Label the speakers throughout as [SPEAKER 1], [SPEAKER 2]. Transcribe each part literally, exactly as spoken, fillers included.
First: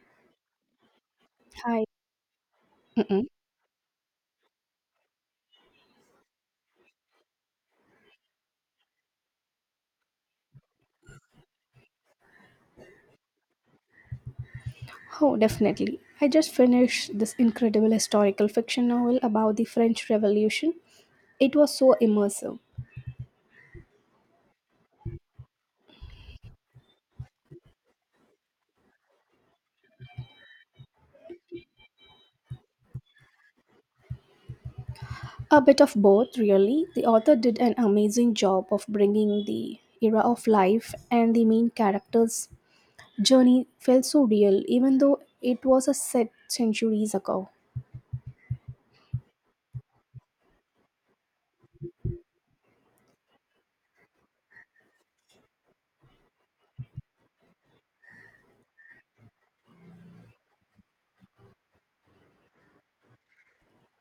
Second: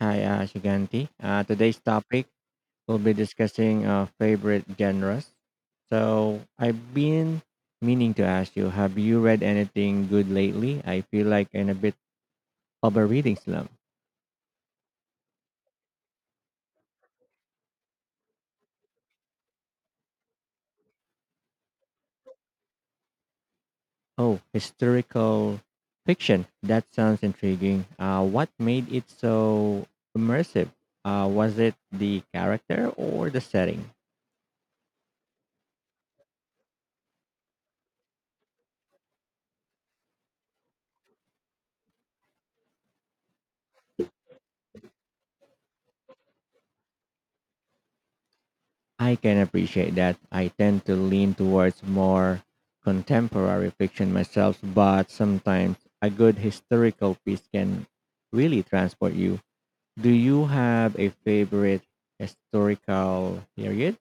[SPEAKER 1] Hi, uh, Shiganti. Uh, today's
[SPEAKER 2] Hi.
[SPEAKER 1] topic will be
[SPEAKER 2] Mm-mm.
[SPEAKER 1] discussing uh, favorite genres. So I've been meaning to ask you, have you read anything good lately? I feel like in a bit of a reading slump.
[SPEAKER 2] Oh, definitely. I just finished this incredible historical fiction novel about the French Revolution. It was so immersive.
[SPEAKER 1] Oh, historical fiction. That sounds intriguing. Uh, what made it it so immersive? Uh, was the the character or the setting?
[SPEAKER 2] A bit of both, really. The author did an amazing job of bringing the era of life, and the main character's journey felt so real, even though it was a set centuries ago.
[SPEAKER 1] I can appreciate that. I tend to lean towards more contemporary fiction myself, but sometimes a good historical piece can really transport you. Do you have a favorite historical period?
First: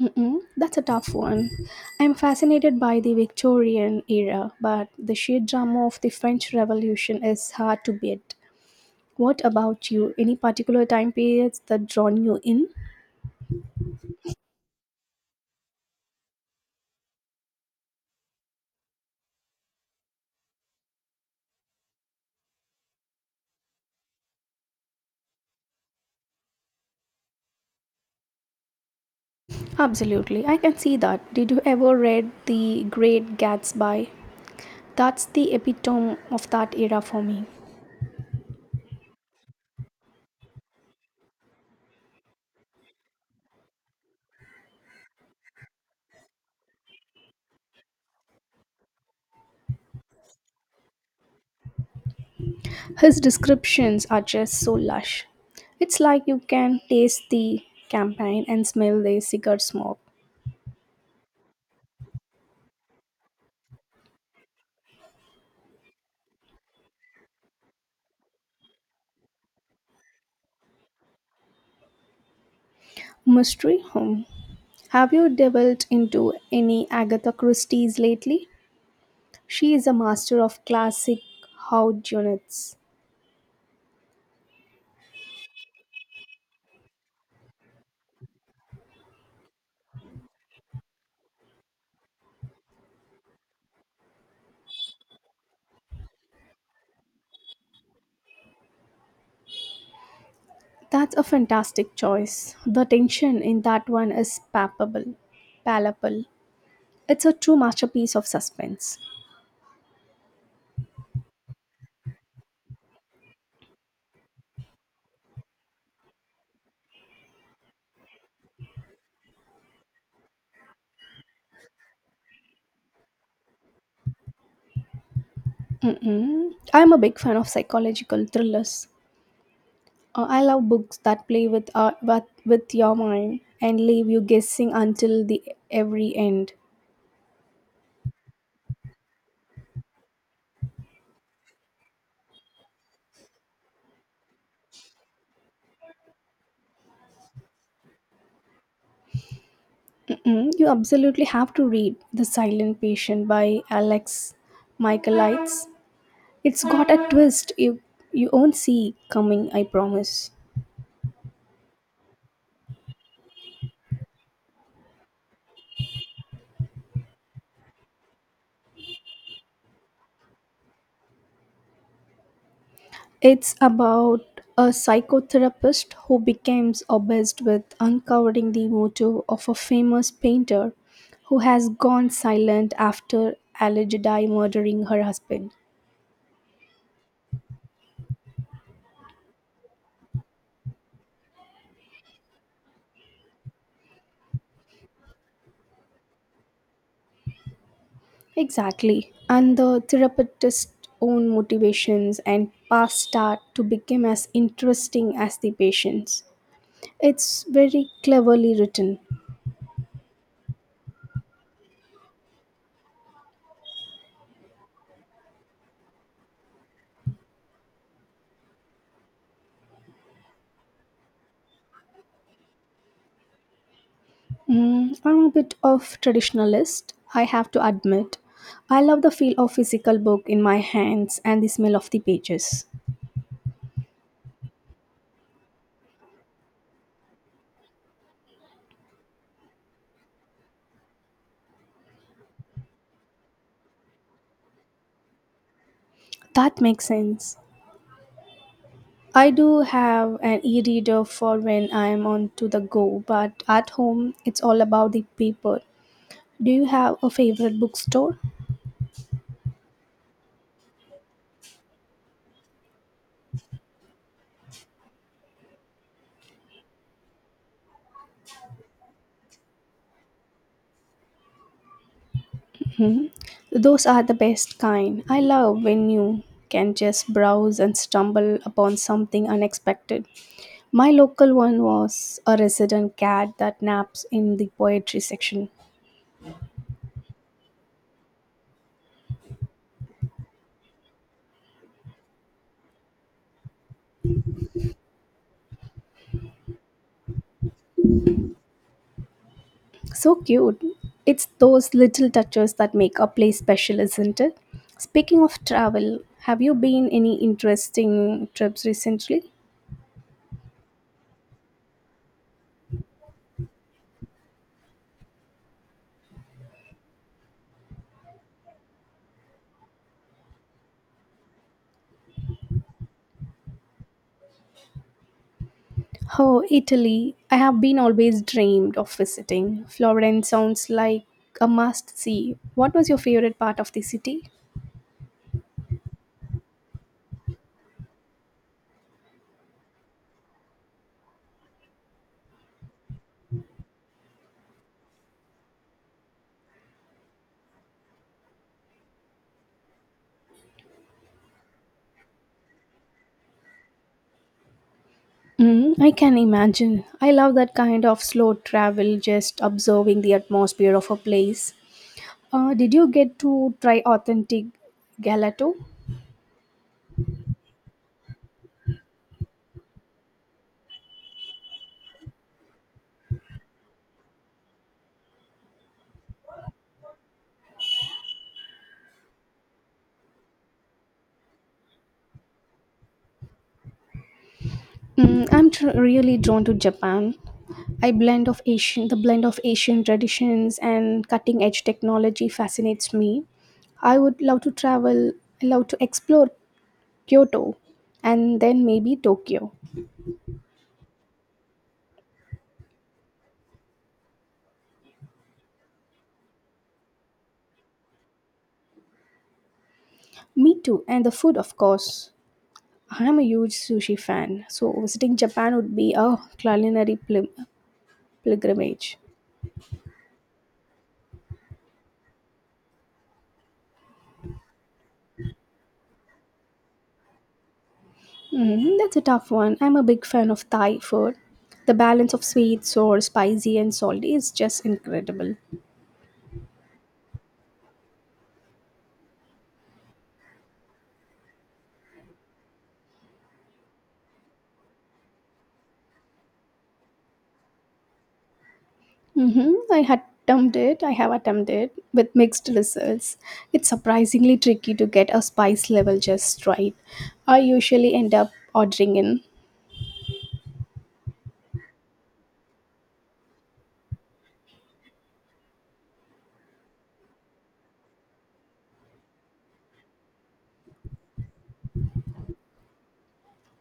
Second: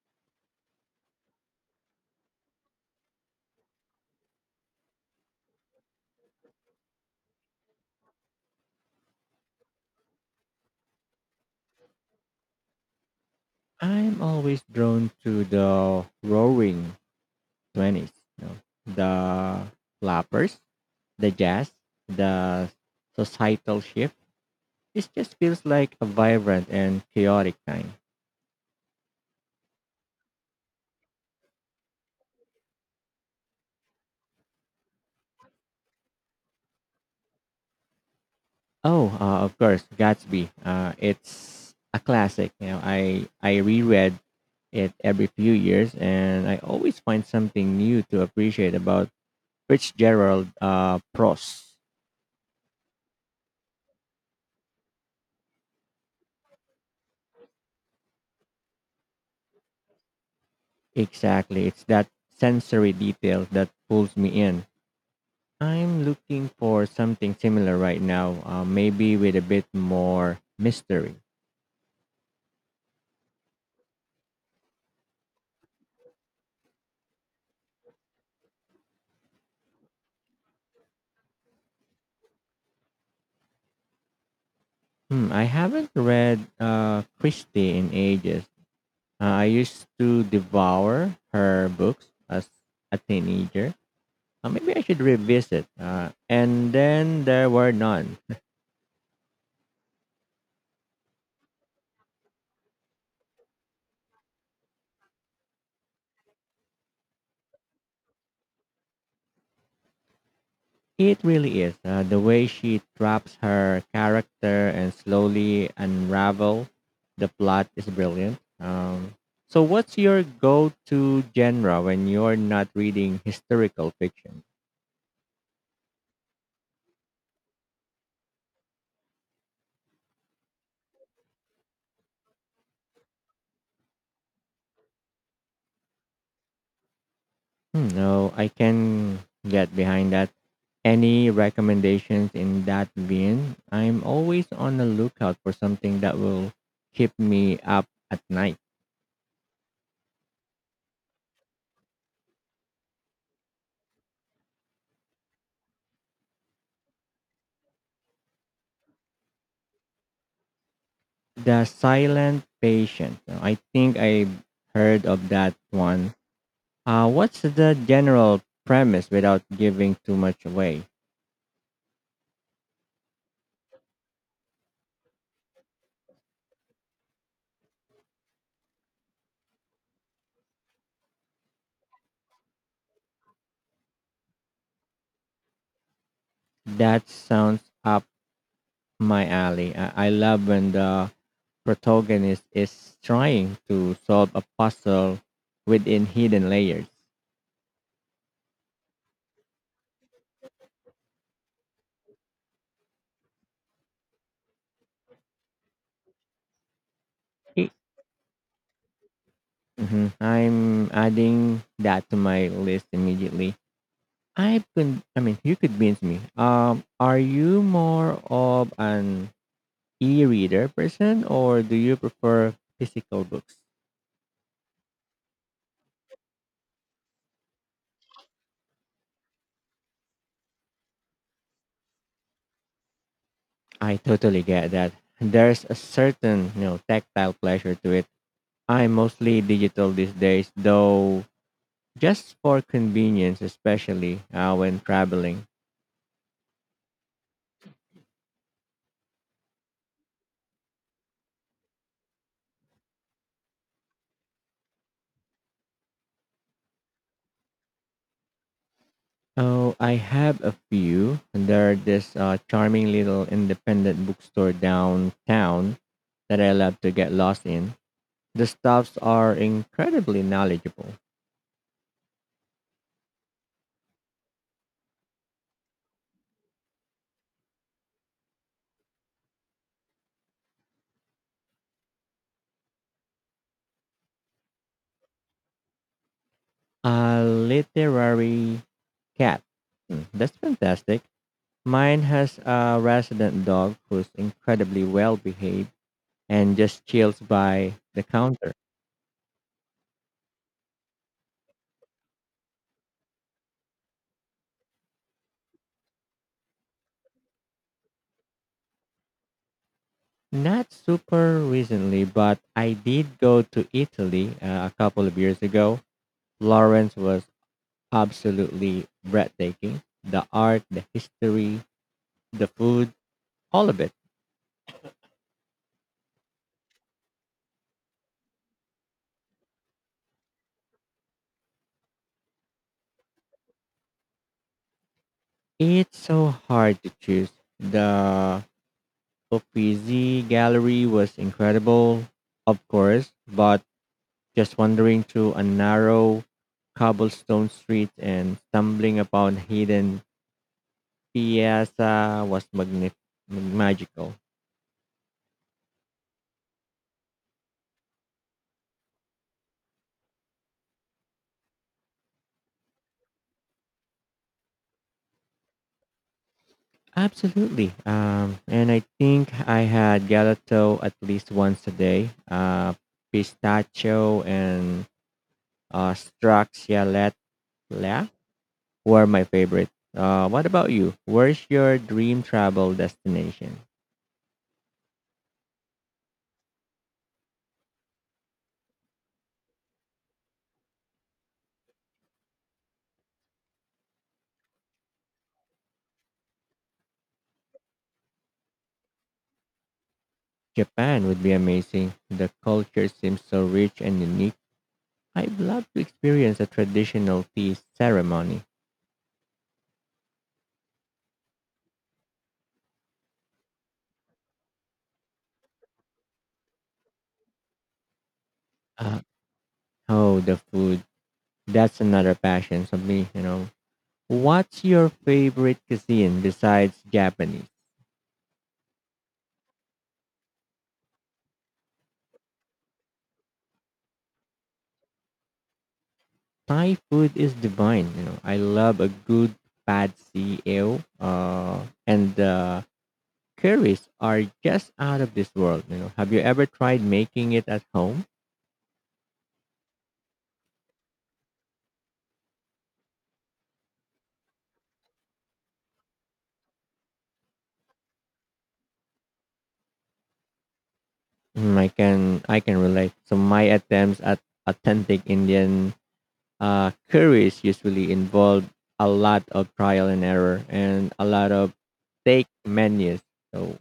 [SPEAKER 2] Mm-mm, that's a tough one. I'm fascinated by the Victorian era, but the sheer drama of the French Revolution is hard to beat. What about you? Any particular time periods that drawn you in?
[SPEAKER 1] I'm always drawn to the roaring twenties, you know, the flappers, the jazz, the societal shift. It just feels like a vibrant and chaotic time.
[SPEAKER 2] Absolutely, I can see that. Did you ever read The Great Gatsby? That's the epitome of that era for me.
[SPEAKER 1] Oh, uh, of course, Gatsby. Uh, it's a classic. You know, I I reread it every few years, and I always find something new to appreciate about Fitzgerald uh, prose.
[SPEAKER 2] His descriptions are just so lush. It's like you can taste the campaign and smell the cigar smoke.
[SPEAKER 1] Exactly, it's that sensory detail that pulls me in. I'm looking for something similar right now, uh, maybe with a bit more mystery.
[SPEAKER 2] Mystery Home. Have you delved into any Agatha Christie's lately? She is a master of classic how units.
[SPEAKER 1] Hmm, I haven't read uh, Christie in ages. Uh, I used to devour her books as a teenager. Uh, maybe I should revisit. Uh, and then there were none.
[SPEAKER 2] That's a fantastic choice. The tension in that one is palpable, palpable. It's a true masterpiece of suspense.
[SPEAKER 1] It really is, uh, the way she traps her character and slowly unravel the plot is brilliant. Um, so, what's your go-to genre when you're not reading historical fiction?
[SPEAKER 2] Mm-mm. I'm a big fan of psychological thrillers. Uh, I love books that play with, uh, with with your mind and leave you guessing until the every end.
[SPEAKER 1] Hmm, no, I can get behind that. Any recommendations in that vein? I'm always on the lookout for something that will keep me up at night.
[SPEAKER 2] Mm-mm. You absolutely have to read *The Silent Patient* by Alex Michaelides. It's got a twist you you won't see coming. I promise.
[SPEAKER 1] The Silent Patient. Now, I think I heard of that one. Uh, what's the general premise without giving too much away?
[SPEAKER 2] It's about a psychotherapist who becomes obsessed with uncovering the motive of a famous painter who has gone silent after allegedly murdering her husband.
[SPEAKER 1] That sounds up my alley. I, I love when the protagonist is trying to solve a puzzle within hidden layers.
[SPEAKER 2] Exactly. And the therapist's own motivations and past start to become as interesting as the patient's. It's
[SPEAKER 1] It,
[SPEAKER 2] very cleverly written.
[SPEAKER 1] mhm. I'm adding that to my list immediately. I could, I mean, you convince me. Um, are you more of an e-reader person, or do you prefer physical books?
[SPEAKER 2] Mm, I'm a bit of traditionalist, I have to admit. I love the feel of physical book in my hands and the smell of the pages.
[SPEAKER 1] I totally get that. There's a certain, you know, tactile pleasure to it. I'm mostly digital these days, though, just for convenience, especially uh, when traveling.
[SPEAKER 2] That makes sense. I do have an e-reader for when I'm on to the go, but at home it's all about the paper. Do you have a favorite bookstore?
[SPEAKER 1] Oh, I have a few. There this uh, charming little independent bookstore downtown that I love to get lost in. The staffs are incredibly knowledgeable.
[SPEAKER 2] Those are the best kind. I love when you can just browse and stumble upon something unexpected. My local one was a resident cat that naps in the poetry section.
[SPEAKER 1] A literary cat. Hmm, that's fantastic. Mine has a resident dog who's incredibly well behaved and just chills by the counter.
[SPEAKER 2] So cute. It's those little touches that make a place special, isn't it? Speaking of travel, have you been any interesting trips recently?
[SPEAKER 1] Not super recently, but I did go to Italy uh, a couple of years ago. Florence was absolutely breathtaking. The art, the history, the food, all of it.
[SPEAKER 2] Oh, Italy. I have been always dreamed of visiting. Florence sounds like a must see. What was your favorite part of the city?
[SPEAKER 1] It's so hard to choose. The Uffizi gallery was incredible, of course, but just wandering through a narrow cobblestone street and stumbling upon hidden piazza was magni- magical.
[SPEAKER 2] Mm, I can imagine. I love that kind of slow travel, just observing the atmosphere of a place. Uh, did you get to try authentic gelato?
[SPEAKER 1] Absolutely. Um, and I think I had gelato at least once a day, uh, pistachio and uh, straxia were my favorite. Uh, what about you? Where's your dream travel destination?
[SPEAKER 2] Mm, I'm tr- really drawn to Japan. I blend of Asian, the blend of Asian traditions and cutting edge technology fascinates me. I would love to travel, love to explore Kyoto and then maybe Tokyo.
[SPEAKER 1] Japan would be amazing. The culture seems so rich and unique. I'd love to experience a traditional tea ceremony.
[SPEAKER 2] Me too, and the food, of course. I'm a huge sushi fan, so visiting Japan would be a culinary pil- pilgrimage.
[SPEAKER 1] Uh, oh, the food. That's another passion for me. You know, what's your favorite cuisine besides Japanese?
[SPEAKER 2] Mm, that's a tough one. I'm a big fan of Thai food. The balance of sweet, sour, spicy, and salty is just incredible.
[SPEAKER 1] Thai food is divine. You know, I love a good pad see ew. Uh, and the curries are just out of this world. You know, have you ever tried making it at home?
[SPEAKER 2] Mhm. I had attempted, I have attempted with mixed results. It's surprisingly tricky to get a spice level just right. I usually end up ordering in.
[SPEAKER 1] Mm, I can I can relate. So my attempts at authentic Indian uh, curries usually involve a lot of trial and error and a lot of take menus. So,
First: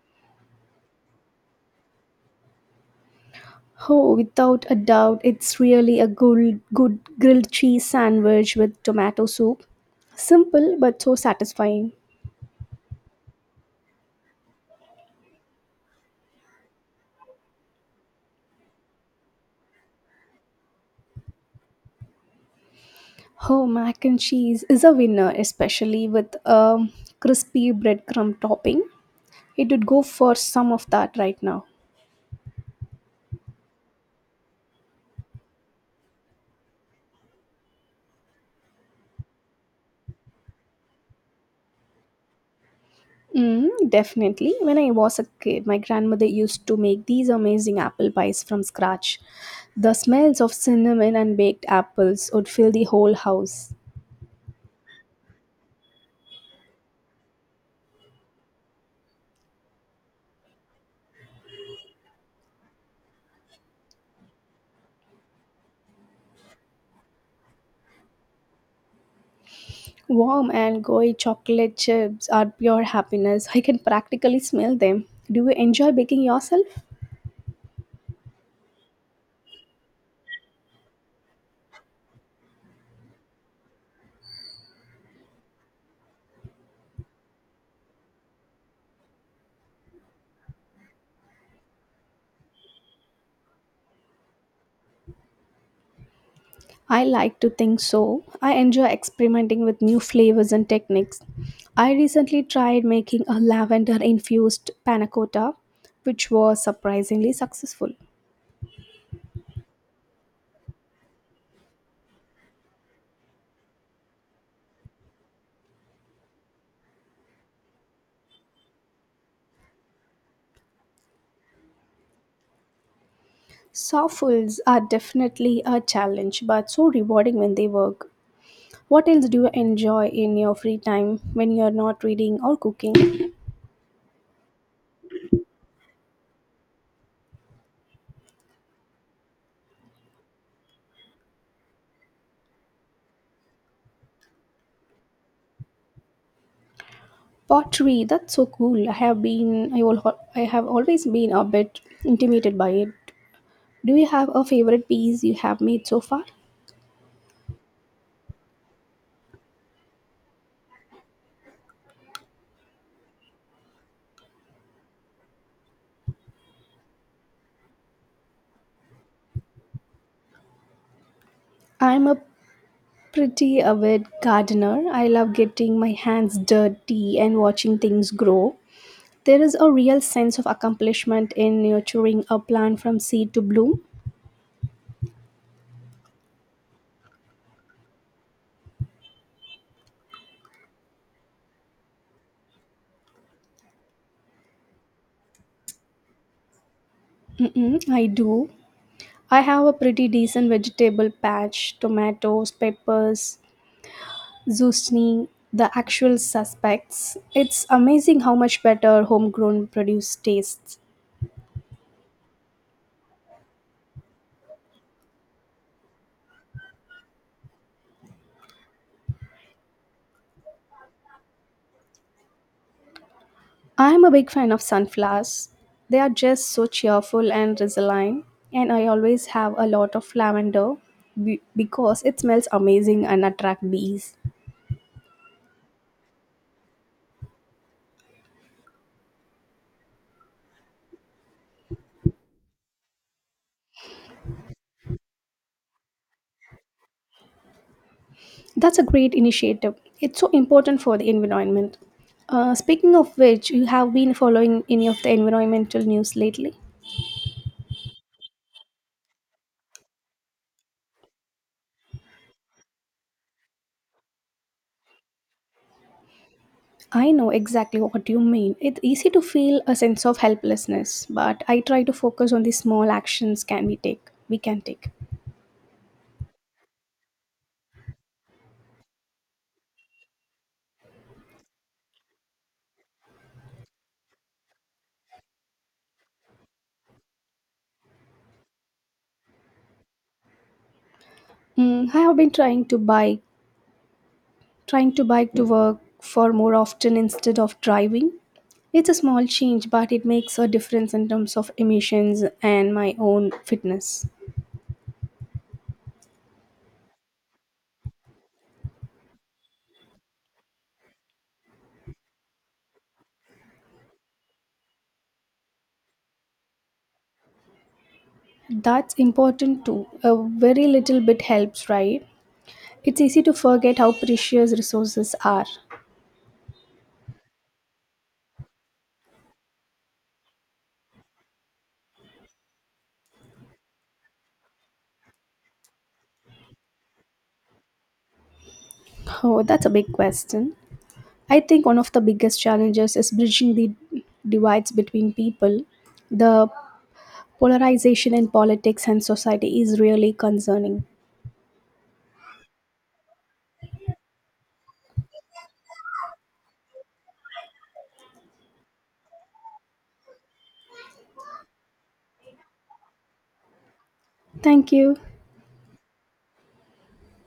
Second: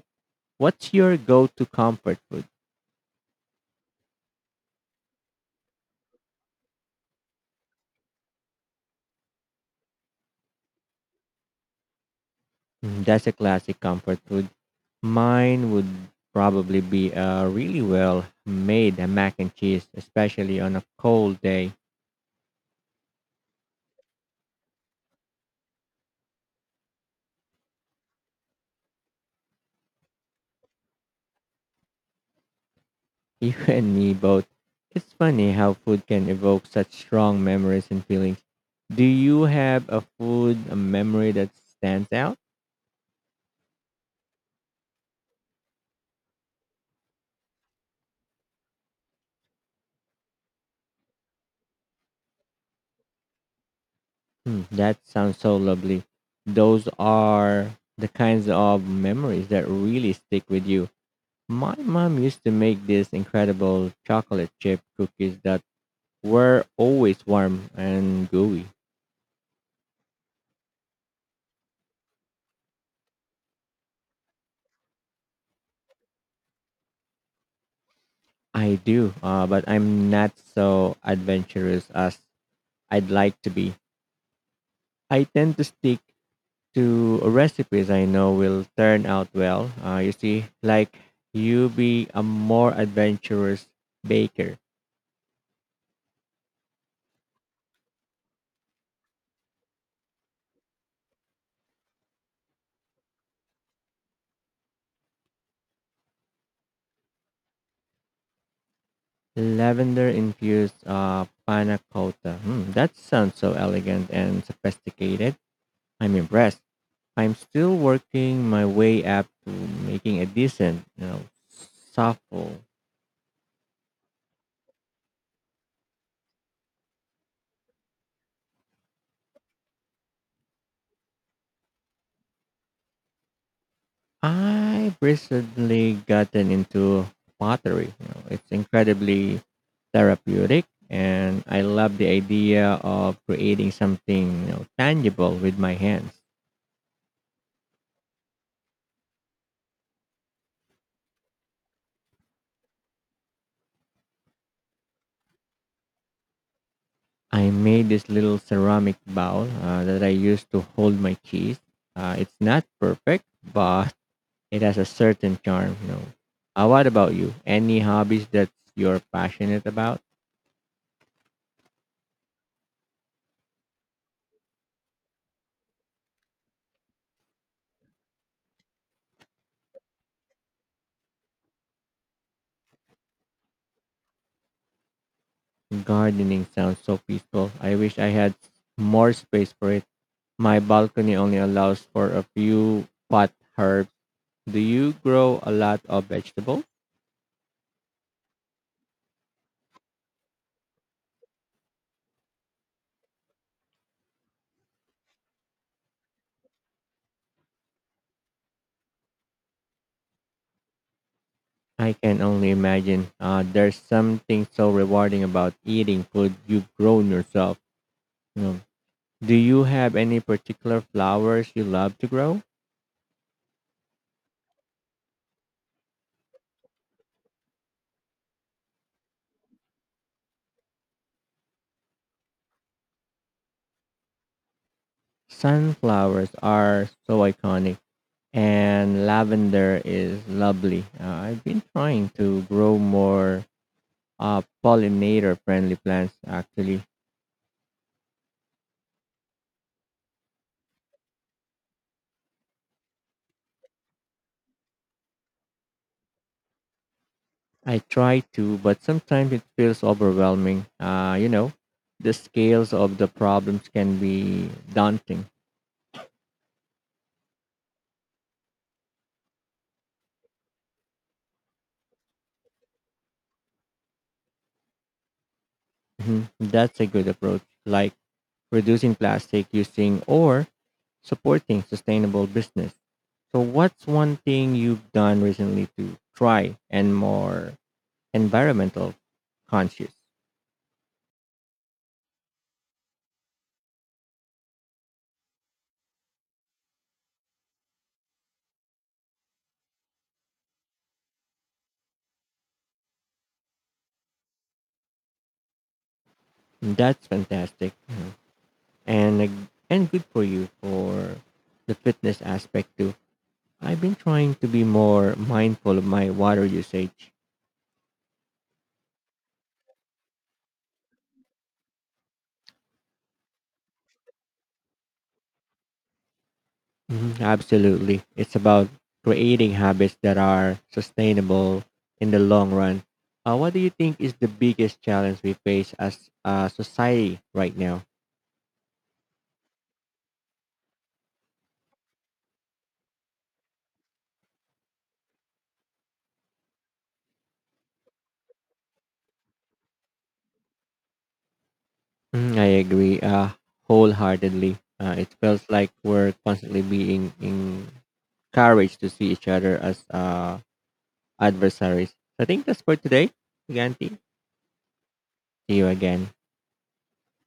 [SPEAKER 1] what's your go-to comfort food?
[SPEAKER 2] Oh, without a doubt, it's really a good, good grilled cheese sandwich with tomato soup. Simple but so satisfying.
[SPEAKER 1] Mm, that's a classic comfort food. Mine would probably be a really well made mac and cheese, especially on a cold day.
[SPEAKER 2] Oh, mac and cheese is a winner, especially with a crispy breadcrumb topping. It would go for some of that right now.
[SPEAKER 1] You and me both. It's funny how food can evoke such strong memories and feelings. Do you have a food, a memory that stands out?
[SPEAKER 2] Mm, definitely. When I was a kid, my grandmother used to make these amazing apple pies from scratch. The smells of cinnamon and baked apples would fill the whole house.
[SPEAKER 1] Hmm, that sounds so lovely. Those are the kinds of memories that really stick with you. My mom used to make these incredible chocolate chip cookies that were always warm and gooey.
[SPEAKER 2] Warm and gooey chocolate chips are pure happiness. I can practically smell them. Do you enjoy baking yourself?
[SPEAKER 1] I do, uh, but I'm not so adventurous as I'd like to be. I tend to stick to recipes I know will turn out well. Uh, you see, like you be a more adventurous baker.
[SPEAKER 2] I like to think so. I enjoy experimenting with new flavors and techniques. I recently tried making a lavender infused panna cotta, which was surprisingly successful.
[SPEAKER 1] Lavender infused uh, panna cotta. Hmm, that sounds so elegant and sophisticated. I'm impressed. I'm still working my way up to making a decent, you know, softball.
[SPEAKER 2] Softwoods are definitely a challenge, but so rewarding when they work. What else do you enjoy in your free time when you're not reading or cooking?
[SPEAKER 1] I've recently gotten into pottery. You know, it's incredibly therapeutic, and I love the idea of creating something, you know, tangible with my hands.
[SPEAKER 2] Pottery, that's so cool. I have been, I will, I have always been a bit intimidated by it. Do you have a favorite piece you have made so far?
[SPEAKER 1] I made this little ceramic bowl uh, that I use to hold my cheese. Uh, it's not perfect, but it has a certain charm, you know. Uh, what about you? Any hobbies that you're passionate about?
[SPEAKER 2] I'm a pretty avid gardener. I love getting my hands dirty and watching things grow. There is a real sense of accomplishment in nurturing a plant from seed to bloom.
[SPEAKER 1] Gardening sounds so peaceful. I wish I had more space for it. My balcony only allows for a few pot herbs. Do you grow a lot of vegetables?
[SPEAKER 2] Mm-mm, I do. I have a pretty decent vegetable patch, tomatoes, peppers, zucchini, the actual suspects. It's amazing how much better homegrown produce tastes.
[SPEAKER 1] I can only imagine. Uh, there's something so rewarding about eating food you've grown yourself. You know, do you have any particular flowers you love to grow?
[SPEAKER 2] I'm a big fan of sunflowers. They are just so cheerful and resilient, and I always have a lot of lavender be- because it smells amazing and attract bees.
[SPEAKER 1] Sunflowers are so iconic, and lavender is lovely. Uh, I've been trying to grow more uh, pollinator friendly plants actually.
[SPEAKER 2] That's a great initiative. It's so important for the environment. Uh, speaking of which, you have been following any of the environmental news lately?
[SPEAKER 1] I try to, but sometimes it feels overwhelming. Uh, you know, the scales of the problems can be daunting.
[SPEAKER 2] I know exactly what you mean. It's easy to feel a sense of helplessness, but I try to focus on the small actions can we take. We can take.
[SPEAKER 1] Mhm. That's a good approach, like reducing plastic using or supporting sustainable business. So, what's one thing you've done recently to try and more environmental conscious?
[SPEAKER 2] Mm, I have been trying to bike, trying to bike to work for more often instead of driving. It's a small change, but it makes a difference in terms of emissions and my own fitness.
[SPEAKER 1] That's fantastic. Mhm. And ag- and good for you for the fitness aspect too. I've been trying to be more mindful of my water usage.
[SPEAKER 2] That's important too. A very little bit helps, right? It's easy to forget how precious resources are.
[SPEAKER 1] Mhm, absolutely. It's about creating habits that are sustainable in the long run. Uh, what do you think is the biggest challenge we face as a society right now?
[SPEAKER 2] Oh, that's a big question. I think one of the biggest challenges is bridging the divides between people. The polarization in politics and society is really concerning.
[SPEAKER 1] Mhm, I agree, uh, wholeheartedly. Uh, it feels like we're constantly being encouraged to see each other as uh, adversaries. So I think that's for today, Giganti.
[SPEAKER 2] Thank you.
[SPEAKER 1] See you again.